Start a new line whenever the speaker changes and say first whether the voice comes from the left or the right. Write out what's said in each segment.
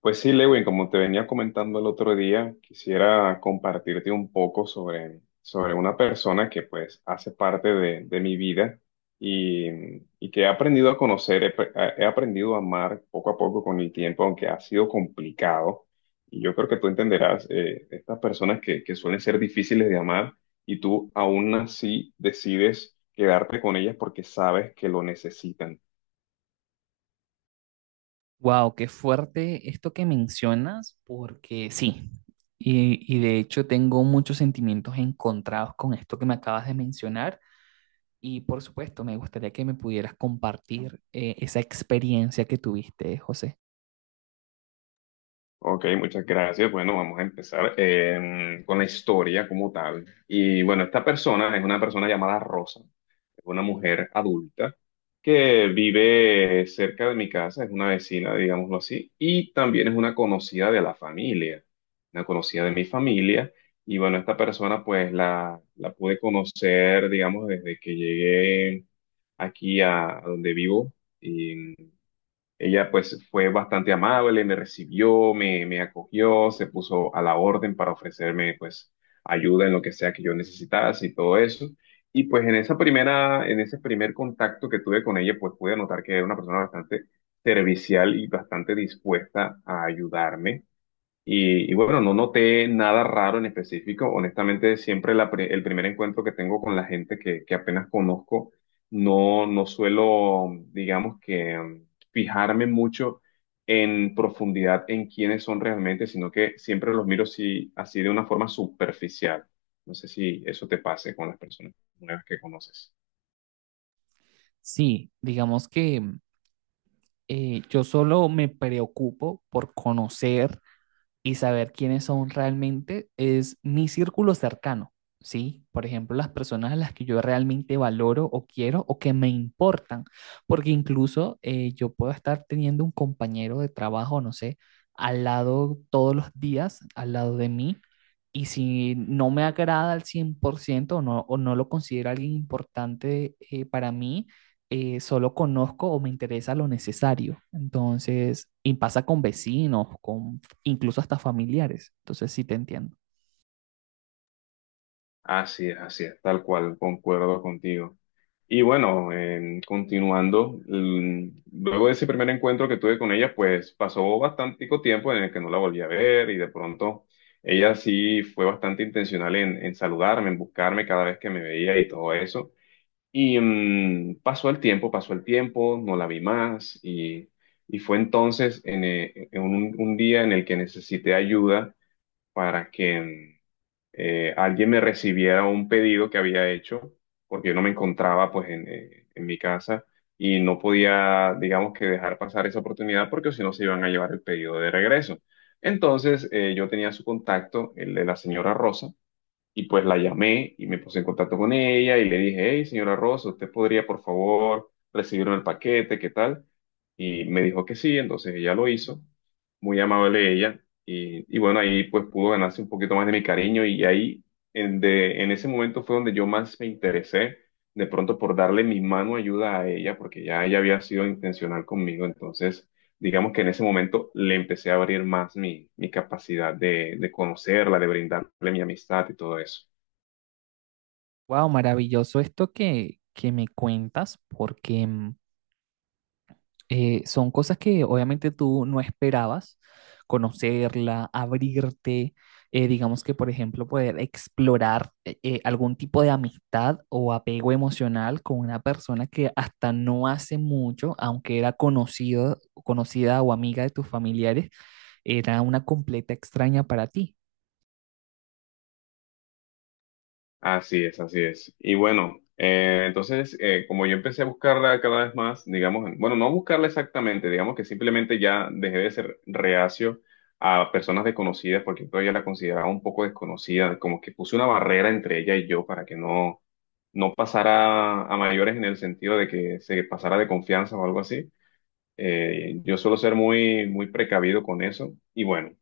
left: Pues sí, Lewin, como te venía comentando el otro día, quisiera compartirte un poco sobre una persona que pues hace parte de mi vida y, y que he aprendido a conocer, he aprendido a amar poco a poco con el tiempo, aunque ha sido complicado. Y yo creo que tú entenderás estas personas que suelen ser difíciles de amar y tú aún así decides quedarte con ellas porque sabes que lo necesitan.
right: Wow, qué fuerte esto que mencionas, porque sí, y de hecho tengo muchos sentimientos encontrados con esto que me acabas de mencionar, y por supuesto me gustaría que me pudieras compartir esa experiencia que tuviste, José.
left: Ok, muchas gracias. Bueno, vamos a empezar con la historia como tal. Y bueno, esta persona es una persona llamada Rosa. Es una mujer adulta que vive cerca de mi casa, es una vecina, digámoslo así, y también es una conocida de la familia, una conocida de mi familia. Y bueno, esta persona pues la pude conocer, digamos, desde que llegué aquí a donde vivo. Ella pues fue bastante amable, me recibió, me acogió, se puso a la orden para ofrecerme pues ayuda en lo que sea que yo necesitase y todo eso. Y pues en esa primera, en ese primer contacto que tuve con ella, pues pude notar que era una persona bastante servicial y bastante dispuesta a ayudarme. Y bueno, no noté nada raro en específico. Honestamente, siempre el primer encuentro que tengo con la gente que apenas conozco, no suelo, digamos que, fijarme mucho en profundidad en quiénes son realmente, sino que siempre los miro así de una forma superficial. No sé si eso te pase con las personas nuevas que conoces.
right: Sí, digamos que yo solo me preocupo por conocer y saber quiénes son realmente es mi círculo cercano, ¿sí? Por ejemplo, las personas a las que yo realmente valoro o quiero o que me importan, porque incluso yo puedo estar teniendo un compañero de trabajo, no sé, al lado todos los días, al lado de mí, y si no me agrada al 100% o no lo considero alguien importante para mí, solo conozco o me interesa lo necesario. Entonces, y pasa con vecinos, con incluso hasta familiares. Entonces sí te entiendo.
left: Así es, tal cual, concuerdo contigo. Y bueno, continuando, luego de ese primer encuentro que tuve con ella, pues pasó bastante tiempo en el que no la volví a ver y de pronto ella sí fue bastante intencional en saludarme, en buscarme cada vez que me veía y todo eso. Y pasó el tiempo, no la vi más y fue entonces en un día en el que necesité ayuda para que... alguien me recibiera un pedido que había hecho, porque yo no me encontraba pues en mi casa y no podía, digamos que dejar pasar esa oportunidad porque si no se iban a llevar el pedido de regreso. Entonces yo tenía su contacto, el de la señora Rosa, y pues la llamé y me puse en contacto con ella y le dije, hey, señora Rosa, ¿usted podría por favor recibirme el paquete? ¿Qué tal? Y me dijo que sí, entonces ella lo hizo, muy amable ella. Y bueno, ahí pues pudo ganarse un poquito más de mi cariño y ahí en ese momento fue donde yo más me interesé de pronto por darle mi mano ayuda a ella, porque ya ella había sido intencional conmigo, entonces digamos que en ese momento le empecé a abrir más mi capacidad de conocerla, de brindarle mi amistad y todo eso.
right: Wow, maravilloso esto que me cuentas, porque son cosas que obviamente tú no esperabas conocerla, abrirte, digamos que, por ejemplo, poder explorar algún tipo de amistad o apego emocional con una persona que hasta no hace mucho, aunque era conocido, conocida o amiga de tus familiares, era una completa extraña para ti.
left: Así es, así es. Y bueno, entonces, como yo empecé a buscarla cada vez más, digamos, bueno, no buscarla exactamente, digamos que simplemente ya dejé de ser reacio a personas desconocidas porque todavía la consideraba un poco desconocida, como que puse una barrera entre ella y yo para que no pasara a mayores en el sentido de que se pasara de confianza o algo así. Yo suelo ser muy precavido con eso. Y bueno,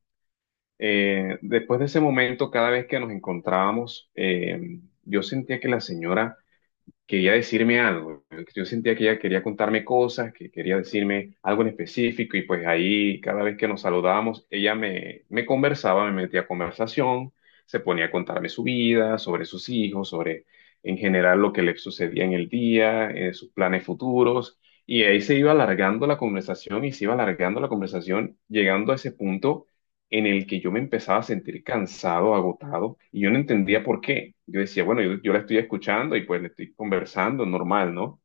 left: después de ese momento, cada vez que nos encontrábamos, yo sentía que la señora quería decirme algo. Yo sentía que ella quería contarme cosas, que quería decirme algo en específico y pues ahí cada vez que nos saludábamos, me conversaba, me metía a conversación, se ponía a contarme su vida, sobre sus hijos, sobre en general lo que le sucedía en el día, sus planes futuros. Y ahí se iba alargando la conversación y se iba alargando la conversación, llegando a ese punto en el que yo me empezaba a sentir cansado, agotado, y yo no entendía por qué. Yo decía, bueno, yo la estoy escuchando y pues le estoy conversando, normal, ¿no?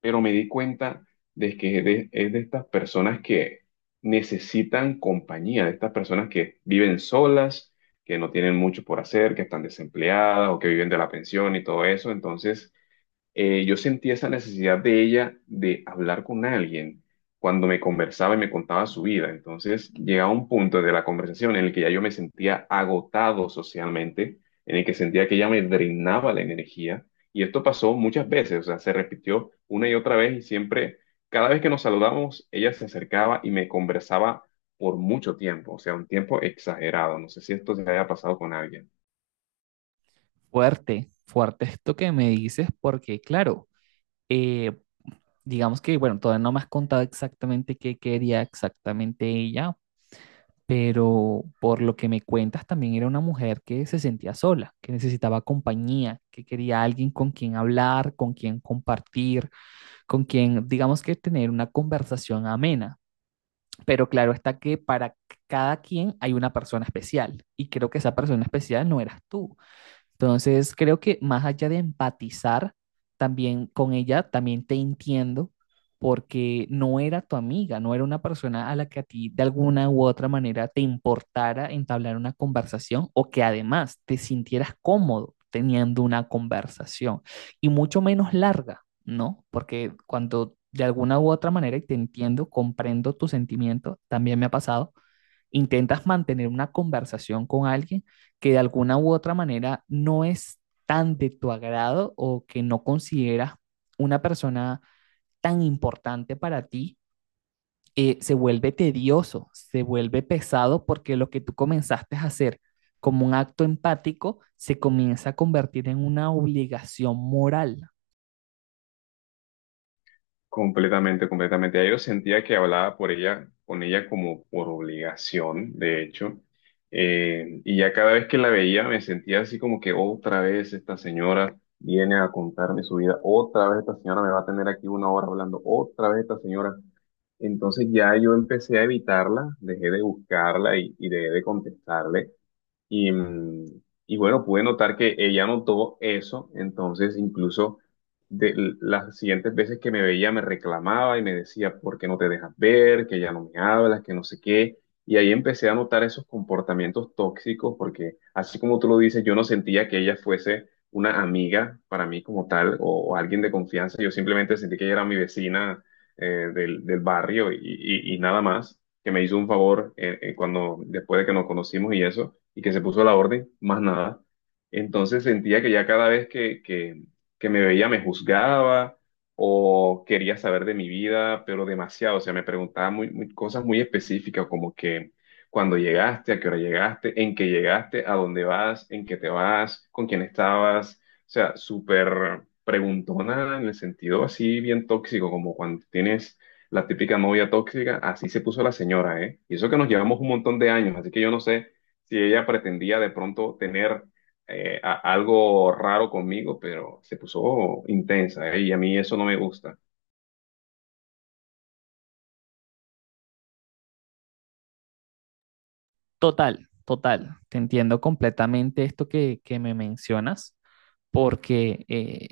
left: Pero me di cuenta de que es de estas personas que necesitan compañía, de estas personas que viven solas, que no tienen mucho por hacer, que están desempleadas o que viven de la pensión y todo eso. Entonces, yo sentí esa necesidad de ella de hablar con alguien cuando me conversaba y me contaba su vida. Entonces llegaba un punto de la conversación en el que ya yo me sentía agotado socialmente, en el que sentía que ella me drenaba la energía. Y esto pasó muchas veces, o sea, se repitió una y otra vez y siempre, cada vez que nos saludamos, ella se acercaba y me conversaba por mucho tiempo, o sea, un tiempo exagerado. No sé si esto se haya pasado con alguien.
right: Fuerte, fuerte esto que me dices, porque claro, eh, digamos que, bueno, todavía no me has contado exactamente qué quería exactamente ella, pero por lo que me cuentas también era una mujer que se sentía sola, que necesitaba compañía, que quería alguien con quien hablar, con quien compartir, con quien, digamos que tener una conversación amena. Pero claro está que para cada quien hay una persona especial y creo que esa persona especial no eras tú. Entonces, creo que más allá de empatizar también con ella, también te entiendo porque no era tu amiga, no era una persona a la que a ti de alguna u otra manera te importara entablar una conversación o que además te sintieras cómodo teniendo una conversación y mucho menos larga, ¿no? Porque cuando de alguna u otra manera, y te entiendo, comprendo tu sentimiento, también me ha pasado, intentas mantener una conversación con alguien que de alguna u otra manera no es tan de tu agrado o que no consideras una persona tan importante para ti, se vuelve tedioso, se vuelve pesado porque lo que tú comenzaste a hacer como un acto empático se comienza a convertir en una obligación moral.
left: Completamente, completamente. Ya yo sentía que hablaba por ella, con ella como por obligación, de hecho. Y ya cada vez que la veía me sentía así como que otra vez esta señora viene a contarme su vida, otra vez esta señora me va a tener aquí una hora hablando, otra vez esta señora. Entonces ya yo empecé a evitarla, dejé de buscarla y dejé de contestarle. Y, mm, y bueno, pude notar que ella notó eso, entonces incluso las siguientes veces que me veía me reclamaba y me decía, ¿por qué no te dejas ver? Que ya no me hablas, que no sé qué. Y ahí empecé a notar esos comportamientos tóxicos, porque así como tú lo dices, yo no sentía que ella fuese una amiga para mí como tal o alguien de confianza. Yo simplemente sentí que ella era mi vecina del barrio y nada más, que me hizo un favor cuando después de que nos conocimos y eso y que se puso a la orden, más nada. Entonces sentía que ya cada vez que me veía me juzgaba o quería saber de mi vida, pero demasiado. O sea, me preguntaba cosas muy específicas como que cuando llegaste, a qué hora llegaste, en qué llegaste, a dónde vas, en qué te vas, con quién estabas. O sea, súper preguntona en el sentido así bien tóxico, como cuando tienes la típica novia tóxica, así se puso la señora, ¿eh? Y eso que nos llevamos un montón de años, así que yo no sé si ella pretendía de pronto tener algo raro conmigo, pero se puso intensa, ¿eh? Y a mí eso no me gusta.
right: Total, total, te entiendo completamente esto que me mencionas. Porque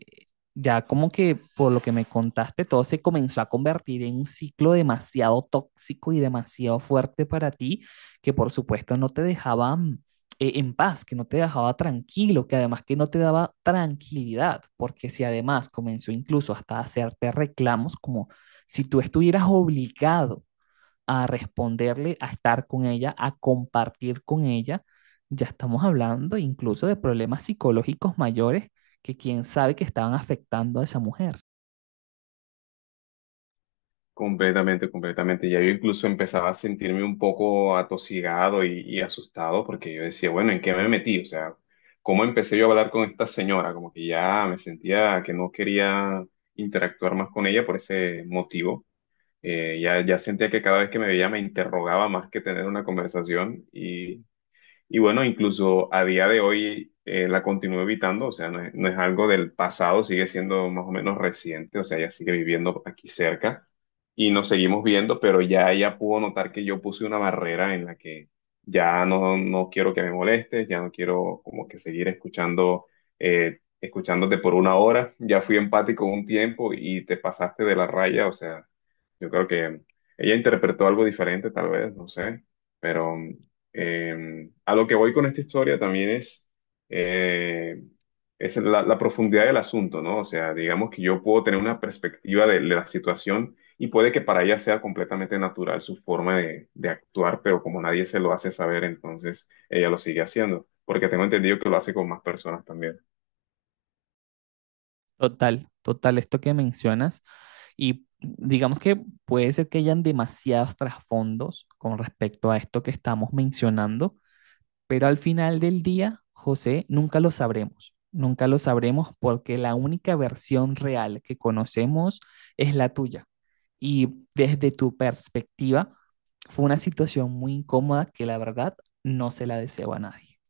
right: ya como que por lo que me contaste, todo se comenzó a convertir en un ciclo demasiado tóxico y demasiado fuerte para ti, que por supuesto no te dejaba en paz, que no te dejaba tranquilo, que además que no te daba tranquilidad, porque si además comenzó incluso hasta a hacerte reclamos como si tú estuvieras obligado a responderle, a estar con ella, a compartir con ella, ya estamos hablando incluso de problemas psicológicos mayores que quién sabe que estaban afectando a esa mujer.
left: Completamente, completamente. Ya yo incluso empezaba a sentirme un poco atosigado y asustado porque yo decía, bueno, ¿en qué me metí? O sea, ¿cómo empecé yo a hablar con esta señora? Como que ya me sentía que no quería interactuar más con ella por ese motivo. Ya sentía que cada vez que me veía me interrogaba más que tener una conversación y Y bueno, incluso a día de hoy la continúo evitando, o sea, no es algo del pasado, sigue siendo más o menos reciente, o sea, ella sigue viviendo aquí cerca y nos seguimos viendo, pero ya ella pudo notar que yo puse una barrera en la que ya no quiero que me molestes, ya no quiero como que seguir escuchando, escuchándote por una hora, ya fui empático un tiempo y te pasaste de la raya, o sea, yo creo que ella interpretó algo diferente tal vez, no sé, pero... A lo que voy con esta historia también eh, es la profundidad del asunto, ¿no? O sea, digamos que yo puedo tener una perspectiva de la situación y puede que para ella sea completamente natural su forma de actuar, pero como nadie se lo hace saber, entonces ella lo sigue haciendo, porque tengo entendido que lo hace con más personas también.
right: Total, total, esto que mencionas y digamos que puede ser que hayan demasiados trasfondos con respecto a esto que estamos mencionando. Pero al final del día, José, nunca lo sabremos. Nunca lo sabremos porque la única versión real que conocemos es la tuya. Y desde tu perspectiva, fue una situación muy incómoda que la verdad no se la deseo a nadie.